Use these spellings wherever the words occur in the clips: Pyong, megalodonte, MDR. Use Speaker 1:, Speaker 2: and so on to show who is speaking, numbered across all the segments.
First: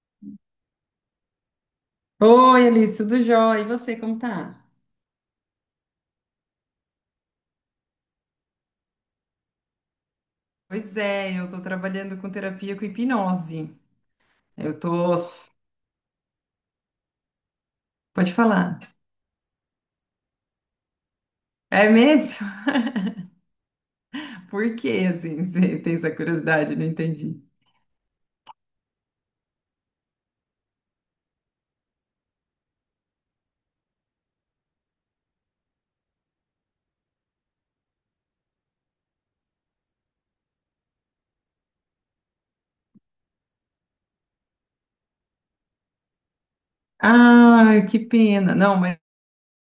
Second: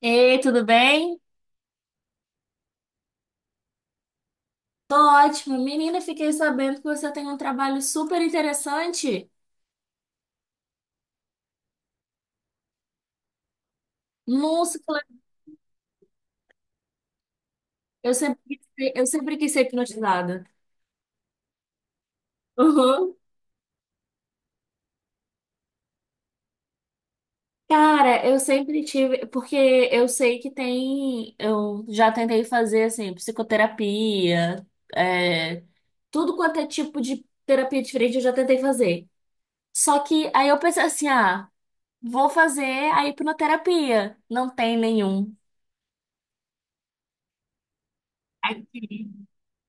Speaker 1: Ei, tudo bem?
Speaker 2: Oi, Alice, tudo jóia? E você, como tá?
Speaker 1: Tô ótimo. Menina, fiquei sabendo que você tem um trabalho super interessante.
Speaker 2: Pois é, eu tô trabalhando com terapia com hipnose.
Speaker 1: Nossa,
Speaker 2: Eu tô.
Speaker 1: eu
Speaker 2: Pode
Speaker 1: sempre quis
Speaker 2: falar.
Speaker 1: ser, eu sempre quis ser hipnotizada.
Speaker 2: É mesmo?
Speaker 1: Uhum.
Speaker 2: Por que, assim, você tem essa curiosidade? Não entendi.
Speaker 1: Cara, eu sempre tive, porque eu sei que tem, eu já tentei fazer assim, psicoterapia, é, tudo quanto é tipo de terapia diferente, eu já tentei fazer. Só que aí eu pensei assim, ah, vou fazer a hipnoterapia. Não tem nenhum.
Speaker 2: Ah, que pena. Não, mas
Speaker 1: Aqui.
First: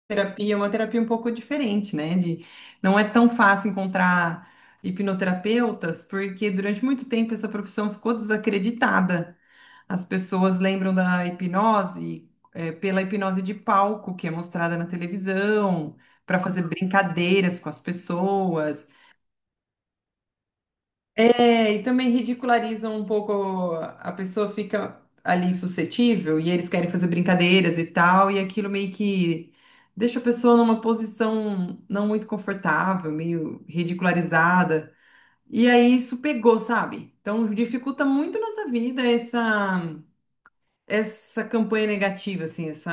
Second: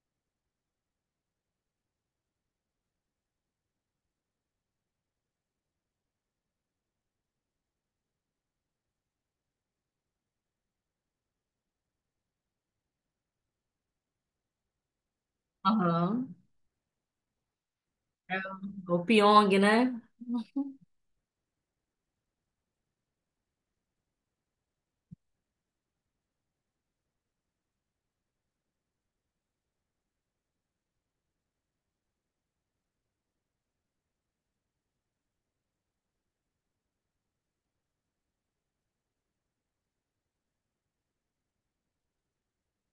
Speaker 2: terapia é uma terapia um pouco diferente, né? De... Não é tão fácil encontrar hipnoterapeutas, porque durante muito tempo essa profissão ficou desacreditada. As pessoas lembram da hipnose, pela hipnose de palco que é mostrada na televisão,
Speaker 1: Aham.
Speaker 2: para fazer brincadeiras com as pessoas.
Speaker 1: O Pyong, né?
Speaker 2: É, e também ridicularizam um pouco, a pessoa fica ali suscetível e eles querem fazer brincadeiras e tal, e aquilo meio que deixa a pessoa numa posição não muito confortável, meio ridicularizada. E aí isso pegou, sabe? Então dificulta muito nossa vida essa campanha negativa, assim, essa,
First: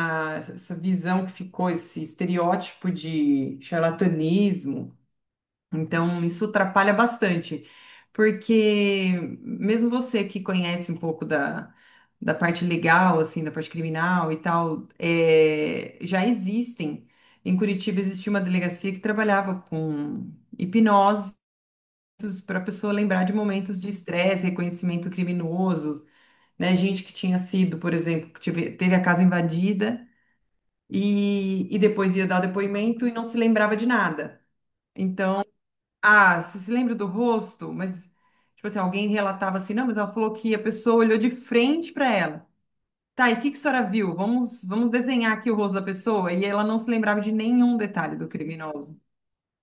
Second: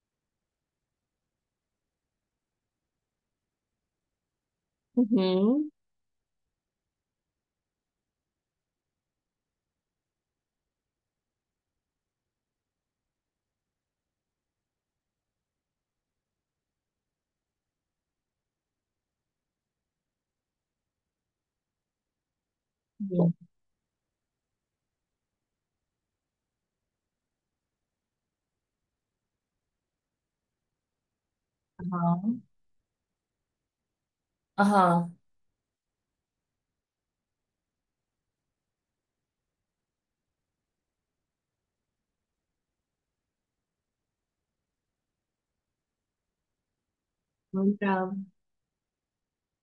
Speaker 2: essa visão que ficou, esse estereótipo de charlatanismo.
Speaker 1: Uhum.
Speaker 2: Então, isso atrapalha bastante, porque mesmo você que conhece um pouco da parte legal, assim, da parte criminal e tal, é, já existem. Em Curitiba existia uma delegacia que trabalhava com hipnoses para a pessoa lembrar de
Speaker 1: Bom.
Speaker 2: momentos de estresse, reconhecimento criminoso, né? Gente que tinha sido, por exemplo, teve a casa invadida e depois ia dar
Speaker 1: Aham.
Speaker 2: o depoimento e não se lembrava de nada.
Speaker 1: Aham.
Speaker 2: Então, ah, você se lembra do rosto? Mas, tipo assim, alguém relatava assim, não, mas ela falou que a pessoa olhou de frente para ela. Tá, e o que que a senhora viu? Vamos, vamos desenhar aqui o rosto da pessoa. E ela não se lembrava de nenhum
Speaker 1: Lembrava.
Speaker 2: detalhe do criminoso.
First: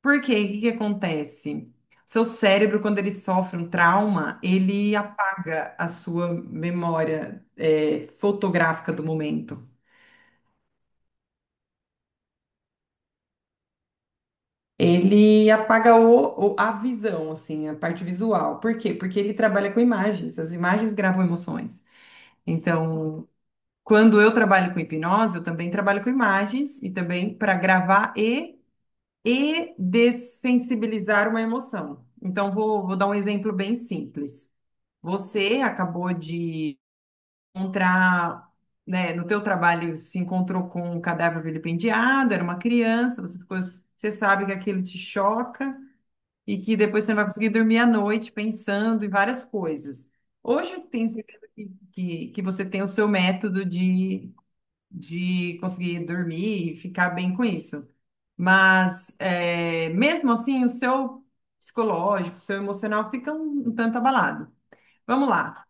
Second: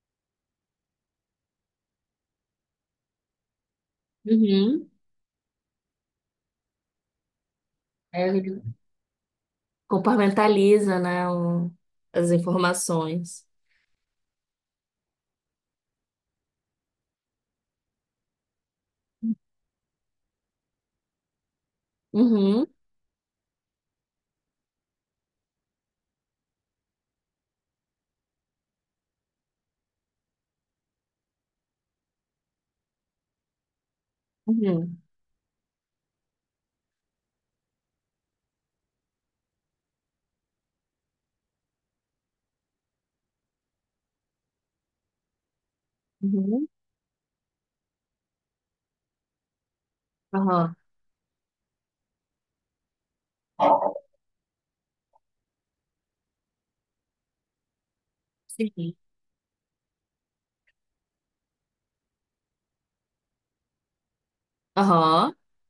Speaker 2: Por quê? O que que acontece? Seu cérebro, quando ele sofre um trauma,
Speaker 1: Uhum.
Speaker 2: ele apaga a sua memória, é,
Speaker 1: Aí ele
Speaker 2: fotográfica do momento.
Speaker 1: compartmentaliza, né, as informações.
Speaker 2: Ele apaga a visão, assim, a parte visual. Por quê? Porque ele trabalha com imagens. As imagens gravam emoções.
Speaker 1: Uhum.
Speaker 2: Então, quando eu trabalho com hipnose, eu também trabalho com imagens e também para gravar e dessensibilizar uma emoção. Então, vou dar um exemplo bem simples.
Speaker 1: Uhum.
Speaker 2: Você acabou de encontrar, né, no teu trabalho se encontrou com um cadáver vilipendiado, era uma criança, você ficou, você sabe que aquilo te choca e
Speaker 1: Uhum.
Speaker 2: que depois você não vai conseguir dormir à noite pensando em várias coisas. Hoje
Speaker 1: Aham.
Speaker 2: eu tenho certeza que você tem o seu método de conseguir dormir e ficar bem com isso.
Speaker 1: Sim.
Speaker 2: Mas é, mesmo assim, o seu psicológico, o seu emocional fica um tanto abalado. Vamos
Speaker 1: Aham.
Speaker 2: lá.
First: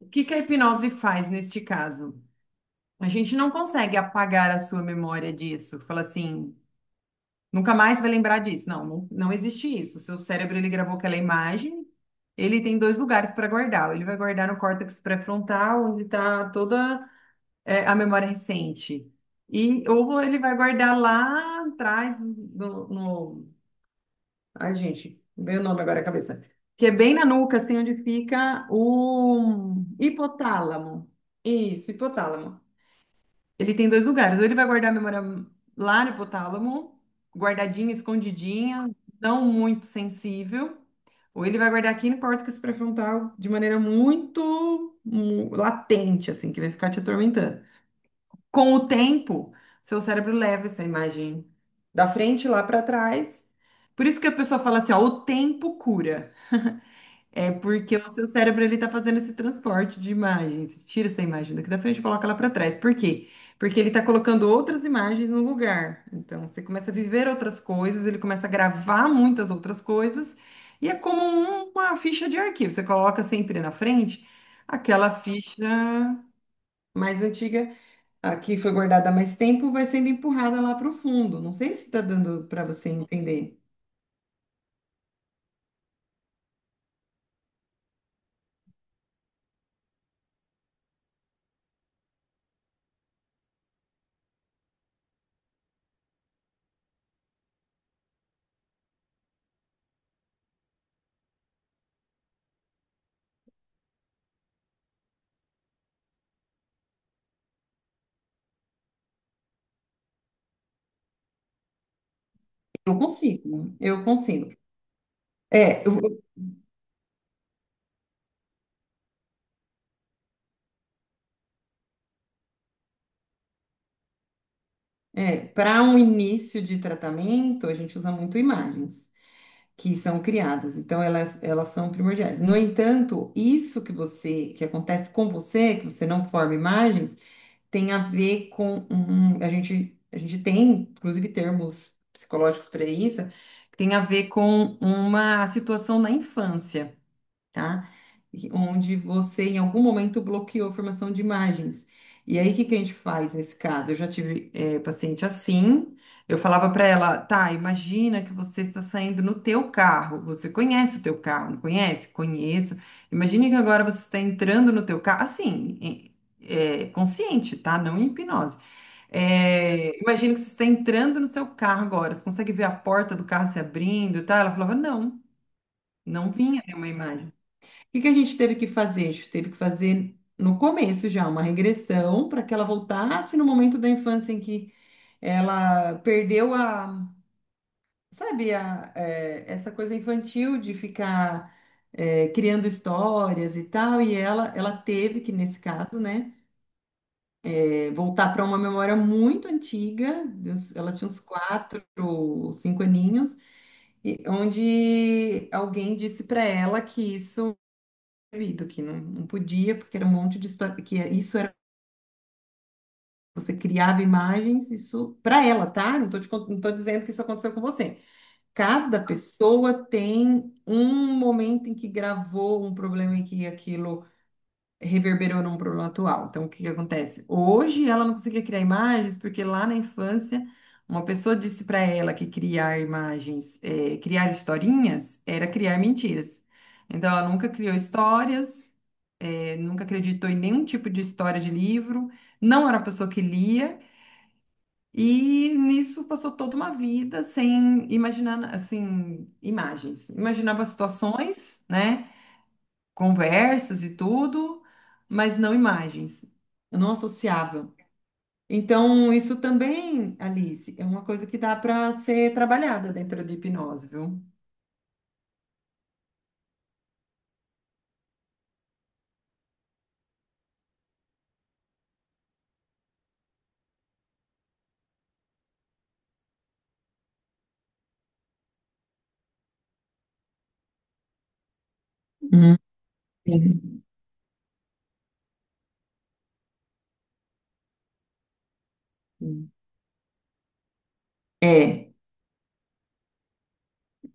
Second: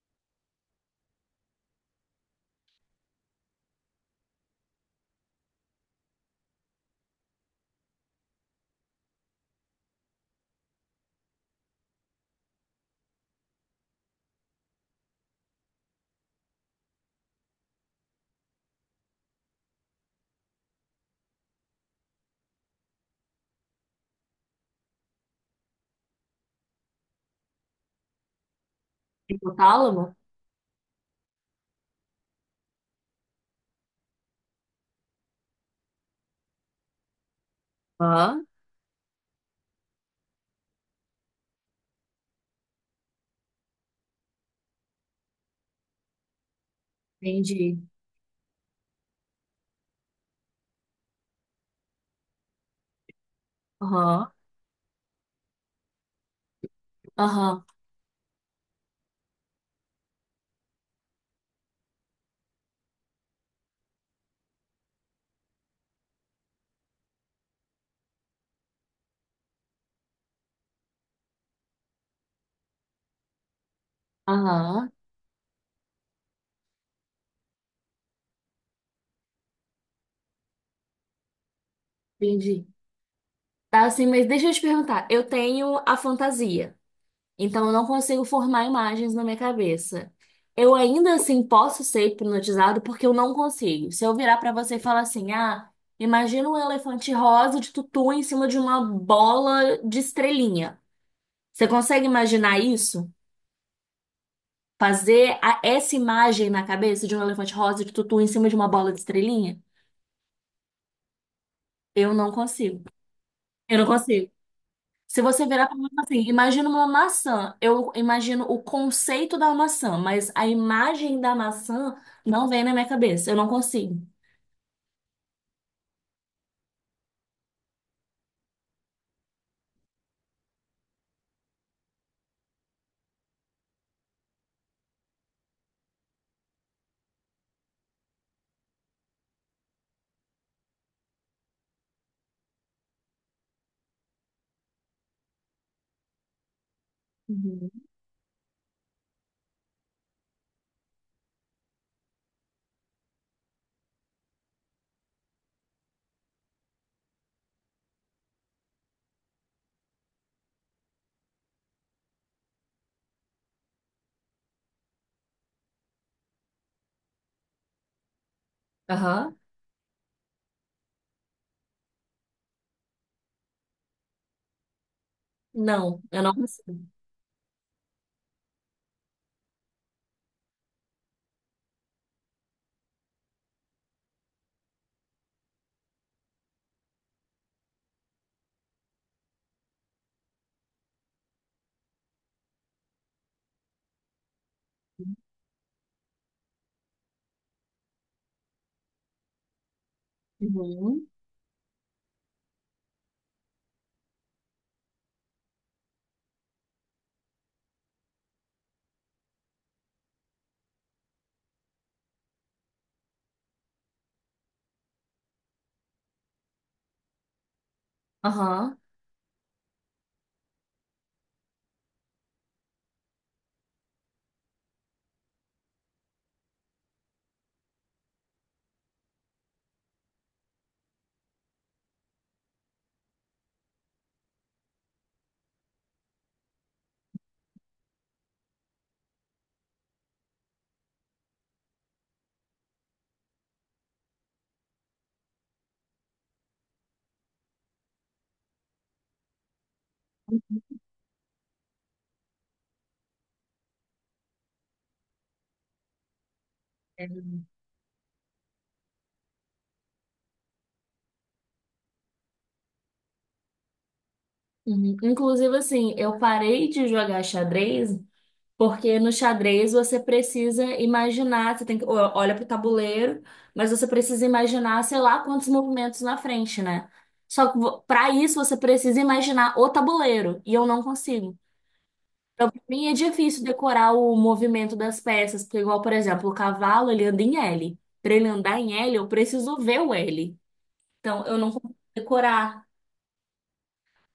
Speaker 2: O que que a hipnose faz neste caso? A gente não consegue apagar a sua memória disso. Fala assim, nunca mais vai lembrar disso. Não, não, não existe isso. O seu cérebro, ele gravou aquela imagem, ele tem dois lugares para guardar. Ele vai guardar no córtex pré-frontal, onde está toda a memória recente. E, ou ele vai guardar lá atrás, ai, gente, veio o nome agora à cabeça. Que é bem na nuca, assim, onde fica o
Speaker 1: Hipotálamo?
Speaker 2: hipotálamo. Isso, hipotálamo. Ele tem dois lugares. Ou ele vai guardar a memória lá no hipotálamo, guardadinha,
Speaker 1: Aham.
Speaker 2: escondidinha, não muito sensível. Ou ele vai guardar aqui no córtex pré-frontal de maneira muito latente, assim, que vai ficar te atormentando.
Speaker 1: Entendi.
Speaker 2: Com o tempo, seu cérebro leva essa imagem da frente lá para trás. Por isso que
Speaker 1: Aham.
Speaker 2: a pessoa fala assim, ó, o tempo cura. É
Speaker 1: Aham.
Speaker 2: porque o seu cérebro ele tá fazendo esse transporte de imagens. Tira essa imagem daqui da frente e coloca ela para trás. Por quê? Porque ele tá colocando outras imagens no lugar. Então, você começa a viver outras coisas, ele começa a gravar muitas outras coisas. E é como uma ficha de arquivo. Você coloca sempre na frente
Speaker 1: Aham.
Speaker 2: aquela ficha mais antiga a que foi guardada há mais tempo vai sendo empurrada lá para o fundo. Não sei se está dando para
Speaker 1: Entendi.
Speaker 2: você entender.
Speaker 1: Tá assim, mas deixa eu te perguntar. Eu tenho a fantasia. Então eu não consigo formar imagens na minha cabeça. Eu ainda assim posso ser hipnotizado porque eu não consigo. Se eu virar pra você e falar assim: "Ah, imagina um elefante rosa de tutu em cima de uma bola de estrelinha". Você consegue imaginar isso? Fazer essa imagem na cabeça de um elefante rosa de tutu em cima de uma bola de estrelinha? Eu não consigo.
Speaker 2: Eu consigo.
Speaker 1: Eu não
Speaker 2: Eu
Speaker 1: consigo.
Speaker 2: consigo.
Speaker 1: Se você virar para
Speaker 2: É,
Speaker 1: mim e falar assim,
Speaker 2: eu-
Speaker 1: imagina uma maçã. Eu imagino o conceito da maçã, mas a imagem da maçã não vem na minha cabeça. Eu não consigo.
Speaker 2: é, para um início de tratamento, a gente usa muito imagens que são criadas, então elas são primordiais. No entanto, isso que acontece com você, que você não forma imagens, tem a ver com um, a gente tem, inclusive, termos psicológicos para isso, que tem a ver com uma situação na infância.
Speaker 1: Uhum.
Speaker 2: Tá? E onde você, em algum momento, bloqueou a formação de imagens. E aí, o que que a gente faz nesse caso? Eu já tive paciente assim, eu falava para ela, tá, imagina que você está saindo no teu carro, você conhece o teu carro, não conhece? Conheço. Imagine que agora você está entrando no teu carro, assim, consciente, tá? Não em hipnose.
Speaker 1: Aham.
Speaker 2: Imagina que você está entrando no seu carro agora, você consegue ver a porta do carro se abrindo, tá? Ela falava, não,
Speaker 1: Não, eu
Speaker 2: não
Speaker 1: não
Speaker 2: vinha
Speaker 1: consigo.
Speaker 2: nenhuma imagem. O que que a gente teve que fazer? A gente teve que fazer no começo já uma regressão para que ela voltasse no momento da infância em que ela perdeu sabe, é, essa coisa infantil de ficar criando histórias e tal. E ela teve que, nesse caso, né, é, voltar para uma memória muito antiga. De uns- ela
Speaker 1: Uhum.
Speaker 2: tinha uns quatro, cinco aninhos, onde alguém disse para ela que isso proibido, que não, não podia, porque era um monte de história, que é, isso era, você criava imagens, isso para ela, tá? Não tô dizendo que isso aconteceu com você.
Speaker 1: Aham.
Speaker 2: Cada pessoa tem um momento em que gravou um problema e que aquilo reverberou num problema atual. Então, o que que acontece? Hoje ela não conseguia criar imagens porque lá na infância uma pessoa disse para ela que criar imagens, criar historinhas era criar mentiras. Então, ela nunca criou histórias, ele nunca acreditou em nenhum tipo de história de livro, não era a pessoa que lia, e nisso passou toda uma vida sem imaginar, assim, imagens. Imaginava situações, né, conversas e tudo, mas não imagens. Eu não
Speaker 1: É.
Speaker 2: associava. Então, isso também, Alice, é uma coisa que dá para ser trabalhada dentro de hipnose, viu?
Speaker 1: Uhum. Inclusive, assim, eu parei de jogar xadrez, porque no xadrez você precisa imaginar, você tem que, ó, olha pro tabuleiro, mas você precisa imaginar, sei lá, quantos movimentos na frente, né? Só que pra isso você precisa imaginar o tabuleiro, e eu não consigo. Então,
Speaker 2: Hum,
Speaker 1: pra mim é difícil decorar o movimento das peças, porque igual, por exemplo, o cavalo, ele anda em L. Pra ele andar em L, eu
Speaker 2: sim.
Speaker 1: preciso ver o L. Então, eu não consigo
Speaker 2: É.
Speaker 1: decorar.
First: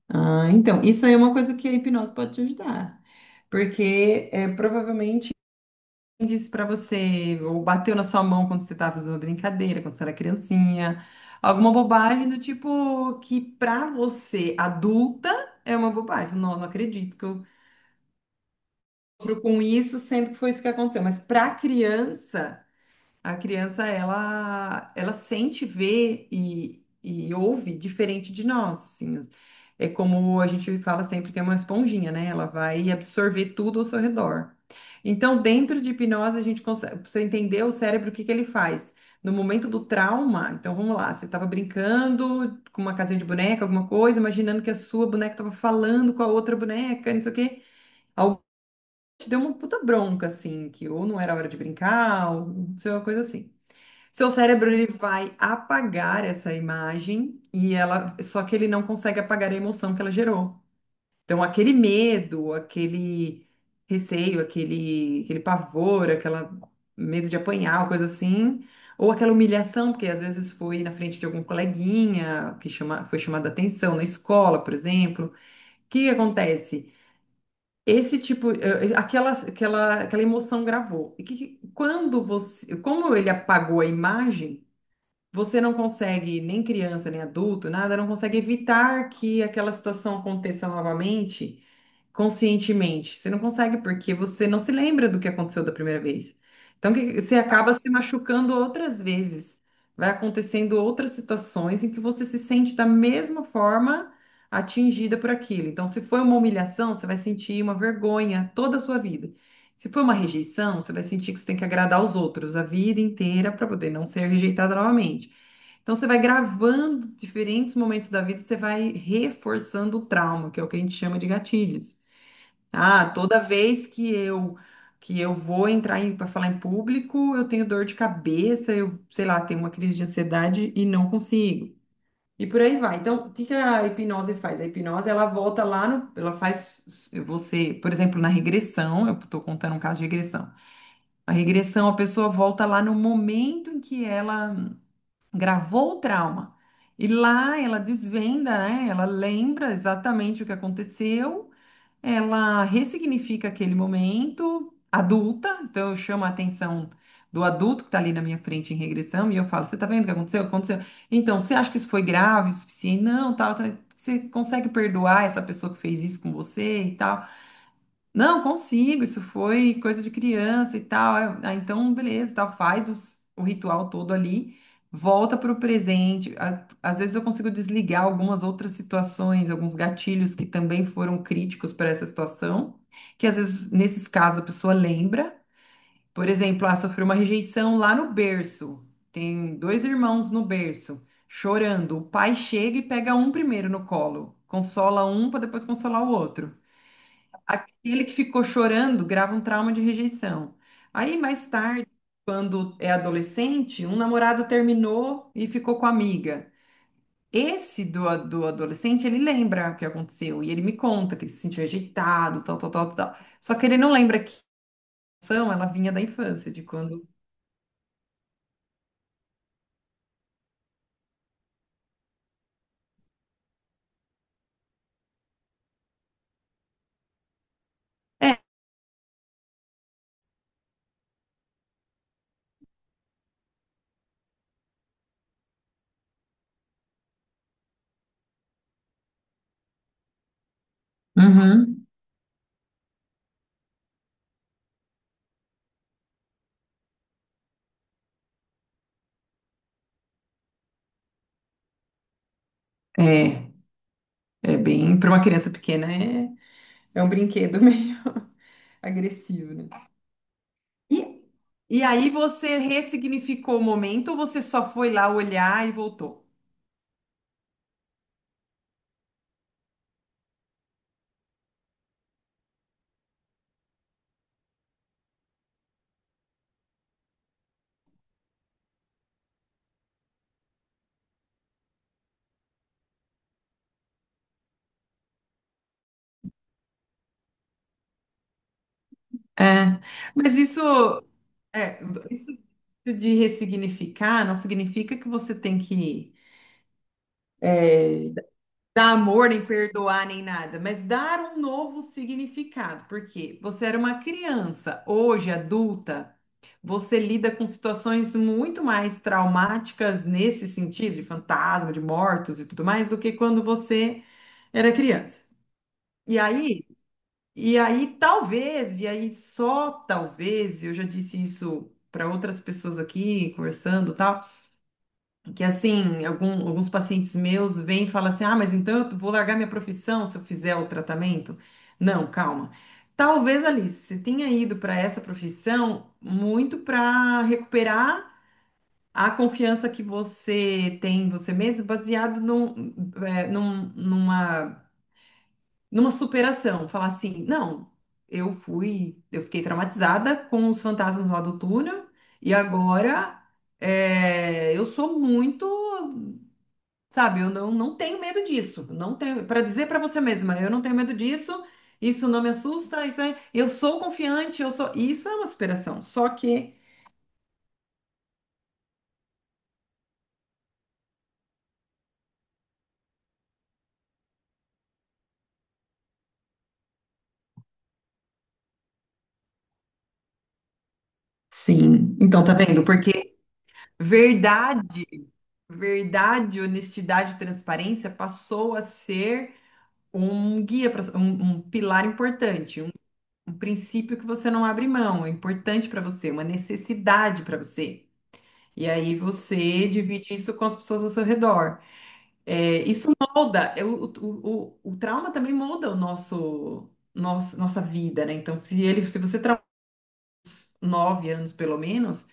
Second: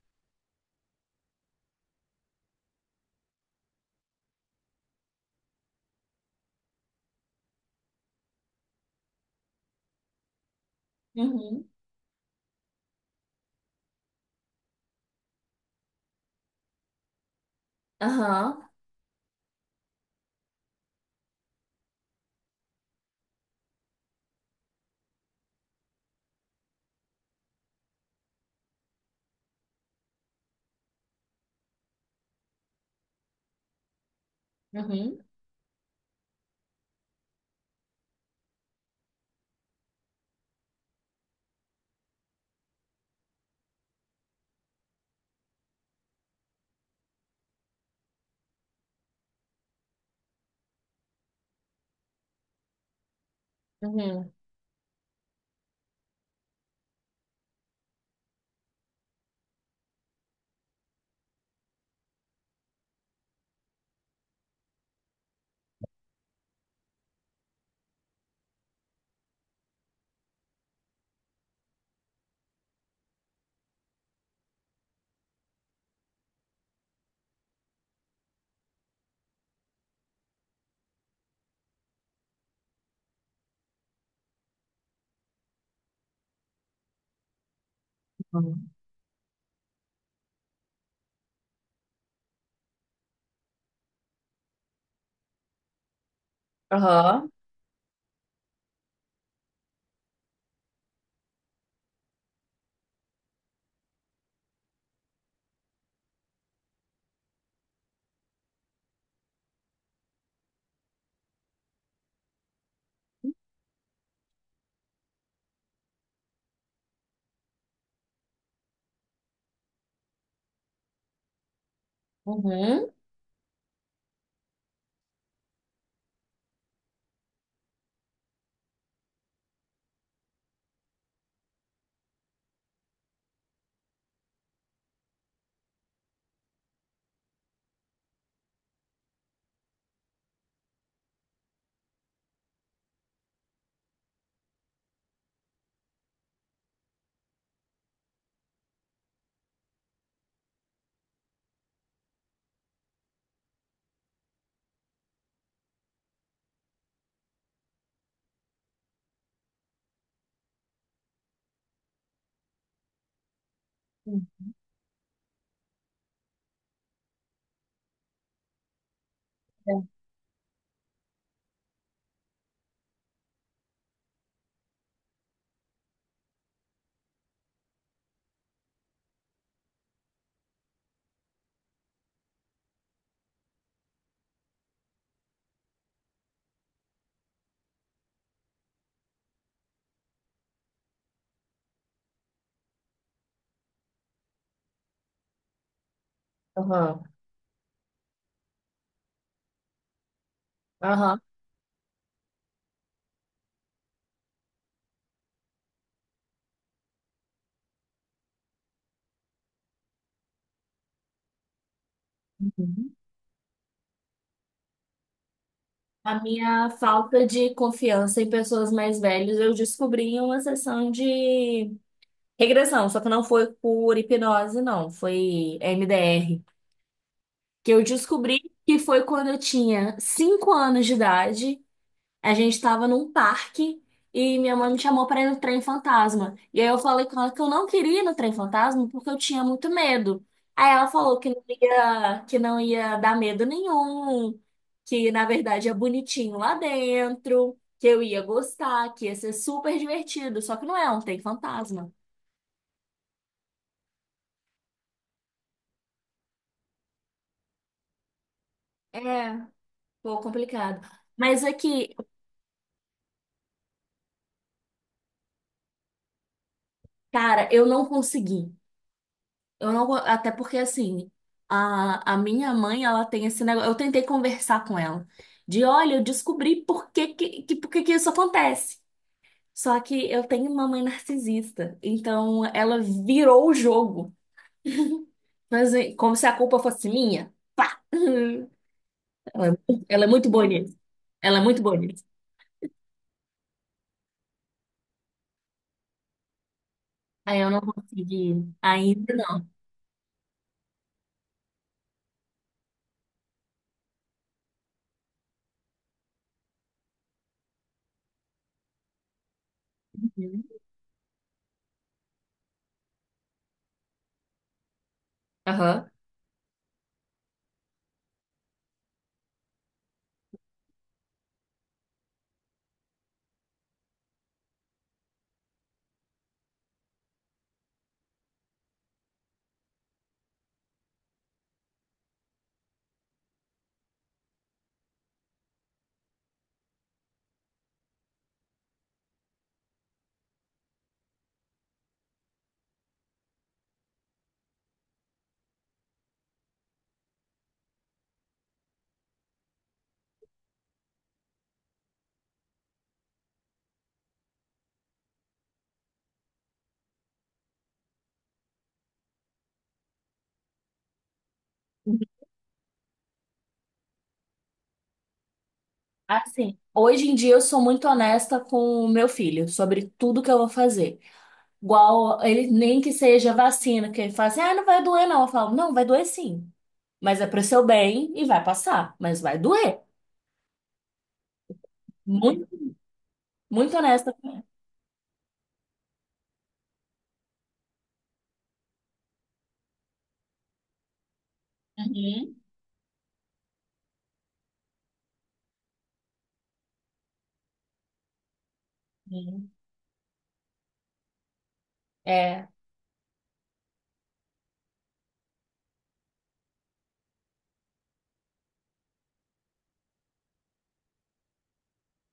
Speaker 2: Ah, então, isso aí é uma coisa que a hipnose pode te ajudar. Porque é, provavelmente quem disse pra você, ou bateu na sua mão quando você estava fazendo uma brincadeira, quando você era criancinha,
Speaker 1: Uhum.
Speaker 2: alguma bobagem do tipo que pra você, adulta, é uma bobagem. Não, não acredito que eu
Speaker 1: Aham.
Speaker 2: lembro com isso, sendo que foi isso que aconteceu. Mas pra criança. A criança, ela sente, vê e ouve diferente de nós, assim. É como a gente fala sempre que é uma esponjinha, né? Ela vai absorver tudo ao seu redor.
Speaker 1: Uhum.
Speaker 2: Então, dentro de hipnose, a gente consegue, pra você entender o cérebro, o que que ele faz? No momento do trauma, então vamos lá, você estava brincando com uma casinha de boneca, alguma coisa, imaginando que a sua boneca estava falando com a outra boneca, não sei o quê. Alguém te deu uma puta bronca, assim, que ou não era hora de brincar, ou não sei, uma coisa assim. Seu
Speaker 1: Uhum.
Speaker 2: cérebro ele vai apagar essa imagem e ela, só que ele não consegue apagar a emoção que ela gerou. Então, aquele medo, aquele receio, aquele pavor, aquela medo de apanhar, coisa assim, ou aquela humilhação, porque às vezes foi na frente de algum coleguinha que chama, foi chamada atenção na escola, por exemplo. O que que acontece? Esse tipo, aquela emoção gravou. E quando você, como ele apagou a imagem você não consegue, nem criança, nem adulto, nada, não consegue
Speaker 1: Aham. Uhum.
Speaker 2: evitar que aquela situação aconteça novamente conscientemente. Você não consegue porque você não se lembra do que aconteceu da primeira vez. Então,
Speaker 1: Aham.
Speaker 2: você acaba se machucando outras vezes. Vai acontecendo outras situações em que você se sente da mesma forma atingida por aquilo. Então, se foi uma humilhação, você vai sentir uma vergonha toda a sua vida. Se for uma rejeição, você vai sentir que você tem que agradar aos outros a vida inteira para poder não ser rejeitada novamente. Então você vai gravando diferentes momentos da vida, você vai reforçando o trauma, que é o que a gente chama de gatilhos.
Speaker 1: Uhum.
Speaker 2: Ah, toda vez que eu vou entrar para falar em público, eu tenho dor de cabeça, eu, sei lá, tenho uma crise de ansiedade e não consigo. E por aí vai. Então, o que que a hipnose faz? A hipnose, ela volta lá no, ela faz você, por exemplo, na regressão, eu estou contando um caso de regressão. A regressão, a pessoa volta lá no momento em que ela gravou o trauma. E lá ela desvenda, né? Ela lembra exatamente o que aconteceu, ela ressignifica aquele momento adulta, então eu chamo a atenção do adulto que está ali na minha frente em regressão e eu falo: Você tá vendo o que aconteceu? Aconteceu. Então, você acha que isso foi grave o suficiente? Não, tal, tal. Você consegue perdoar essa pessoa que fez isso com você e tal? Não, consigo, isso foi coisa de criança e tal. Aí, então, beleza, tal, faz o ritual todo ali, volta para o presente. Às vezes eu consigo desligar algumas outras situações, alguns gatilhos que também foram críticos para essa situação, que às vezes, nesses casos, a pessoa lembra. Por exemplo, sofreu uma rejeição lá no berço. Tem dois irmãos no berço, chorando. O pai chega e pega um primeiro no colo, consola um para depois consolar o outro.
Speaker 1: Uhum.
Speaker 2: Ele que ficou chorando grava um trauma de rejeição. Aí,
Speaker 1: Aham.
Speaker 2: mais tarde, quando é adolescente, um namorado terminou e ficou com a amiga. Do adolescente, ele lembra o que aconteceu e ele me conta que ele se sentiu rejeitado, tal, tal,
Speaker 1: Uhum.
Speaker 2: tal, tal. Só que ele não lembra que a rejeição, ela vinha da
Speaker 1: A
Speaker 2: infância, de
Speaker 1: minha
Speaker 2: quando.
Speaker 1: falta de confiança em pessoas mais velhas eu descobri em uma sessão de regressão, só que não foi por hipnose, não, foi MDR. Que eu descobri que foi quando eu tinha 5 anos de idade. A gente estava num parque e minha mãe me chamou para ir no trem fantasma. E aí eu falei com ela que eu não queria ir no trem fantasma porque eu tinha muito medo. Aí ela falou
Speaker 2: Uhum.
Speaker 1: que não ia dar medo nenhum, que na verdade é bonitinho lá dentro, que eu ia gostar, que ia ser super divertido. Só que não é um trem fantasma.
Speaker 2: É, é bem. Para uma criança pequena, é, é um brinquedo meio
Speaker 1: É.
Speaker 2: agressivo, né?
Speaker 1: Pô, complicado.
Speaker 2: E,
Speaker 1: Mas
Speaker 2: e
Speaker 1: aqui,
Speaker 2: aí você ressignificou o momento ou você só foi lá olhar e voltou?
Speaker 1: cara, eu não consegui. Eu não, go- Até porque assim, a minha mãe, ela tem esse negócio. Eu tentei conversar com ela de, olha, eu descobri por que que isso acontece. Só que eu tenho uma mãe narcisista, então ela virou o jogo, mas como se a culpa fosse minha. Pá! Ela é
Speaker 2: É,
Speaker 1: muito, ela é muito
Speaker 2: mas isso,
Speaker 1: bonita. Ela é muito
Speaker 2: é,
Speaker 1: bonita.
Speaker 2: isso de ressignificar não significa que você tem que
Speaker 1: Aí eu não
Speaker 2: é,
Speaker 1: consegui
Speaker 2: dar
Speaker 1: ainda
Speaker 2: amor, nem
Speaker 1: não.
Speaker 2: perdoar, nem nada, mas dar um novo significado, porque você era uma criança, hoje adulta, você lida com situações muito mais traumáticas
Speaker 1: Uhum.
Speaker 2: nesse sentido, de fantasma, de mortos e tudo mais, do que quando você era criança.
Speaker 1: Aham.
Speaker 2: E aí. E aí, talvez, e aí só talvez, eu já disse isso para outras pessoas aqui, conversando, e tal, que assim, alguns pacientes meus vêm e falam assim: "Ah, mas então eu vou largar minha profissão se eu fizer o tratamento?". Não, calma. Talvez, Alice, você tenha ido para essa profissão muito para recuperar a confiança que você tem em você mesmo, baseado num, numa numa superação, falar assim, não, eu fui, eu fiquei traumatizada com os fantasmas lá do túnel e agora eu sou muito, sabe, eu não, não tenho medo disso, não tenho, para dizer para você mesma, eu não tenho medo disso, isso não me assusta, isso é, eu sou confiante, eu sou, isso é uma superação, só que
Speaker 1: Assim, hoje em dia eu sou muito honesta com o meu filho sobre tudo que eu vou fazer. Igual ele nem que seja vacina, que ele fala assim, ah, não vai doer, não. Eu falo, não, vai doer sim. Mas é pro seu bem e vai passar, mas vai doer.
Speaker 2: sim, então tá
Speaker 1: Muito,
Speaker 2: vendo? Porque
Speaker 1: muito honesta.
Speaker 2: verdade, verdade, honestidade e transparência passou a ser um guia para um, um pilar
Speaker 1: Uhum,
Speaker 2: importante, um princípio que você não abre mão, é importante para você, uma necessidade para você. E aí
Speaker 1: uhum.
Speaker 2: você divide isso com as pessoas ao seu redor.
Speaker 1: É.
Speaker 2: É, isso molda, é, o trauma também molda o nossa vida, né? Então, se ele, se você trauma 9 anos pelo menos.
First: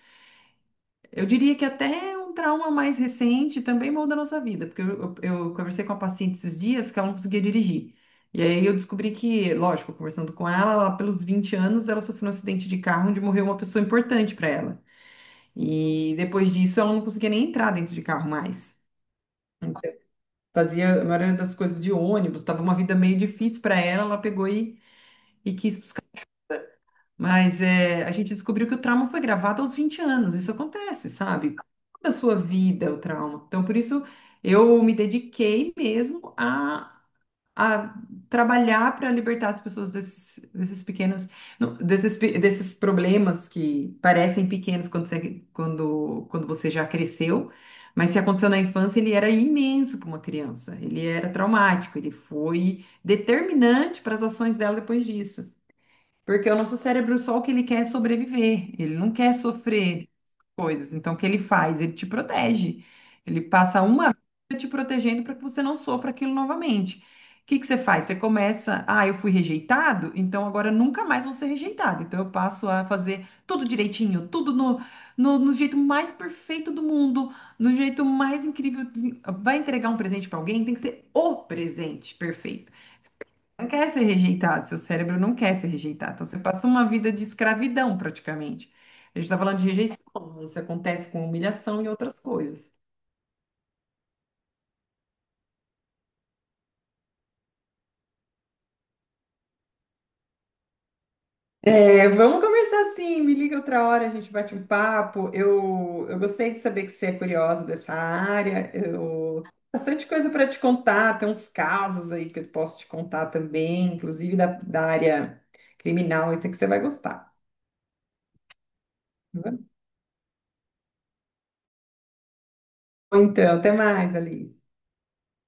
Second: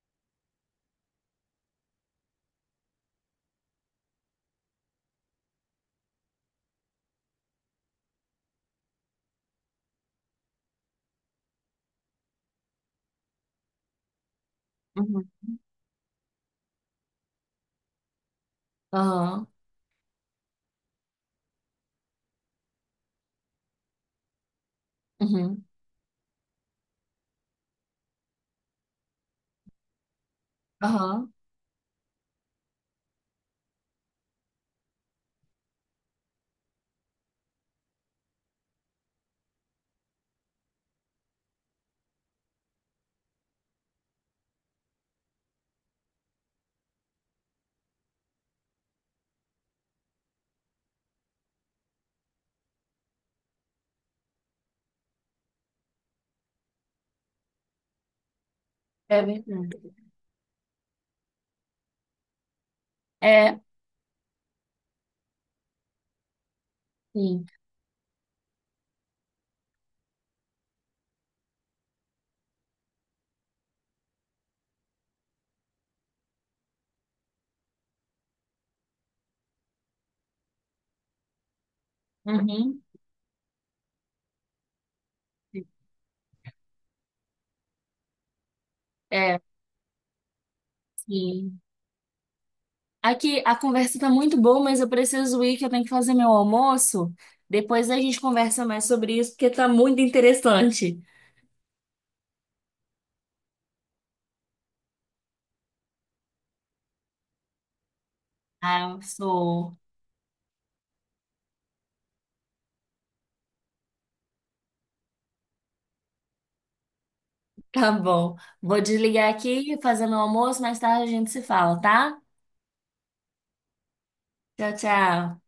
Speaker 2: Eu diria que até um trauma mais recente também muda a nossa vida, porque eu conversei com a paciente esses dias que ela não conseguia dirigir. E aí eu descobri que, lógico, conversando com ela, lá pelos 20 anos ela sofreu um acidente de carro onde morreu uma pessoa importante para ela.
Speaker 1: Uhum,
Speaker 2: E depois disso ela não conseguia nem entrar dentro de carro mais.
Speaker 1: aham.
Speaker 2: Então, fazia a maioria das coisas de ônibus, tava uma vida meio difícil para ela, ela pegou e
Speaker 1: Uhum.
Speaker 2: quis. Mas é, a gente descobriu que o trauma foi gravado aos 20 anos. Isso acontece,
Speaker 1: Aham.
Speaker 2: sabe? Toda a sua vida, é o trauma. Então, por isso, eu me dediquei mesmo a trabalhar para libertar as pessoas desses, desses pequenos, não, desses, desses problemas que parecem pequenos quando você, quando, quando você já cresceu. Mas se aconteceu na infância, ele era imenso para uma criança. Ele era traumático, ele foi determinante para as ações dela depois disso. Porque o nosso cérebro, é só o que ele quer é sobreviver, ele não
Speaker 1: É
Speaker 2: quer
Speaker 1: verdade.
Speaker 2: sofrer coisas. Então, o que ele faz? Ele te protege. Ele
Speaker 1: É,
Speaker 2: passa uma vida te protegendo para que você não sofra aquilo novamente.
Speaker 1: sim.
Speaker 2: O que que você faz? Você começa, ah, eu fui rejeitado, então agora eu nunca mais vou ser rejeitado. Então, eu passo a fazer tudo direitinho, tudo no, no jeito mais perfeito do mundo, no jeito mais incrível. Vai entregar um presente para alguém, tem que ser o presente perfeito,
Speaker 1: Uhum.
Speaker 2: não quer ser rejeitado, seu cérebro não quer ser rejeitado. Então, você passou uma vida de escravidão, praticamente. A gente está
Speaker 1: É,
Speaker 2: falando de rejeição, isso acontece com
Speaker 1: sim.
Speaker 2: humilhação e outras coisas.
Speaker 1: Aqui a conversa tá muito boa, mas eu preciso ir, que eu tenho que fazer meu almoço. Depois a gente conversa mais sobre isso, porque tá muito interessante.
Speaker 2: É, vamos conversar sim, me liga outra hora, a gente bate um papo. Eu gostei de saber que você é curiosa dessa área.
Speaker 1: Ah, eu
Speaker 2: Eu,
Speaker 1: sou.
Speaker 2: bastante coisa para te contar, tem uns casos aí que eu posso te contar também, inclusive da, da área criminal, isso que você vai gostar.
Speaker 1: Tá bom. Vou desligar
Speaker 2: Tá bom?
Speaker 1: aqui, fazendo o almoço, mais tarde a gente se fala, tá?
Speaker 2: Então, até mais, Alice.
Speaker 1: Tchau, tchau.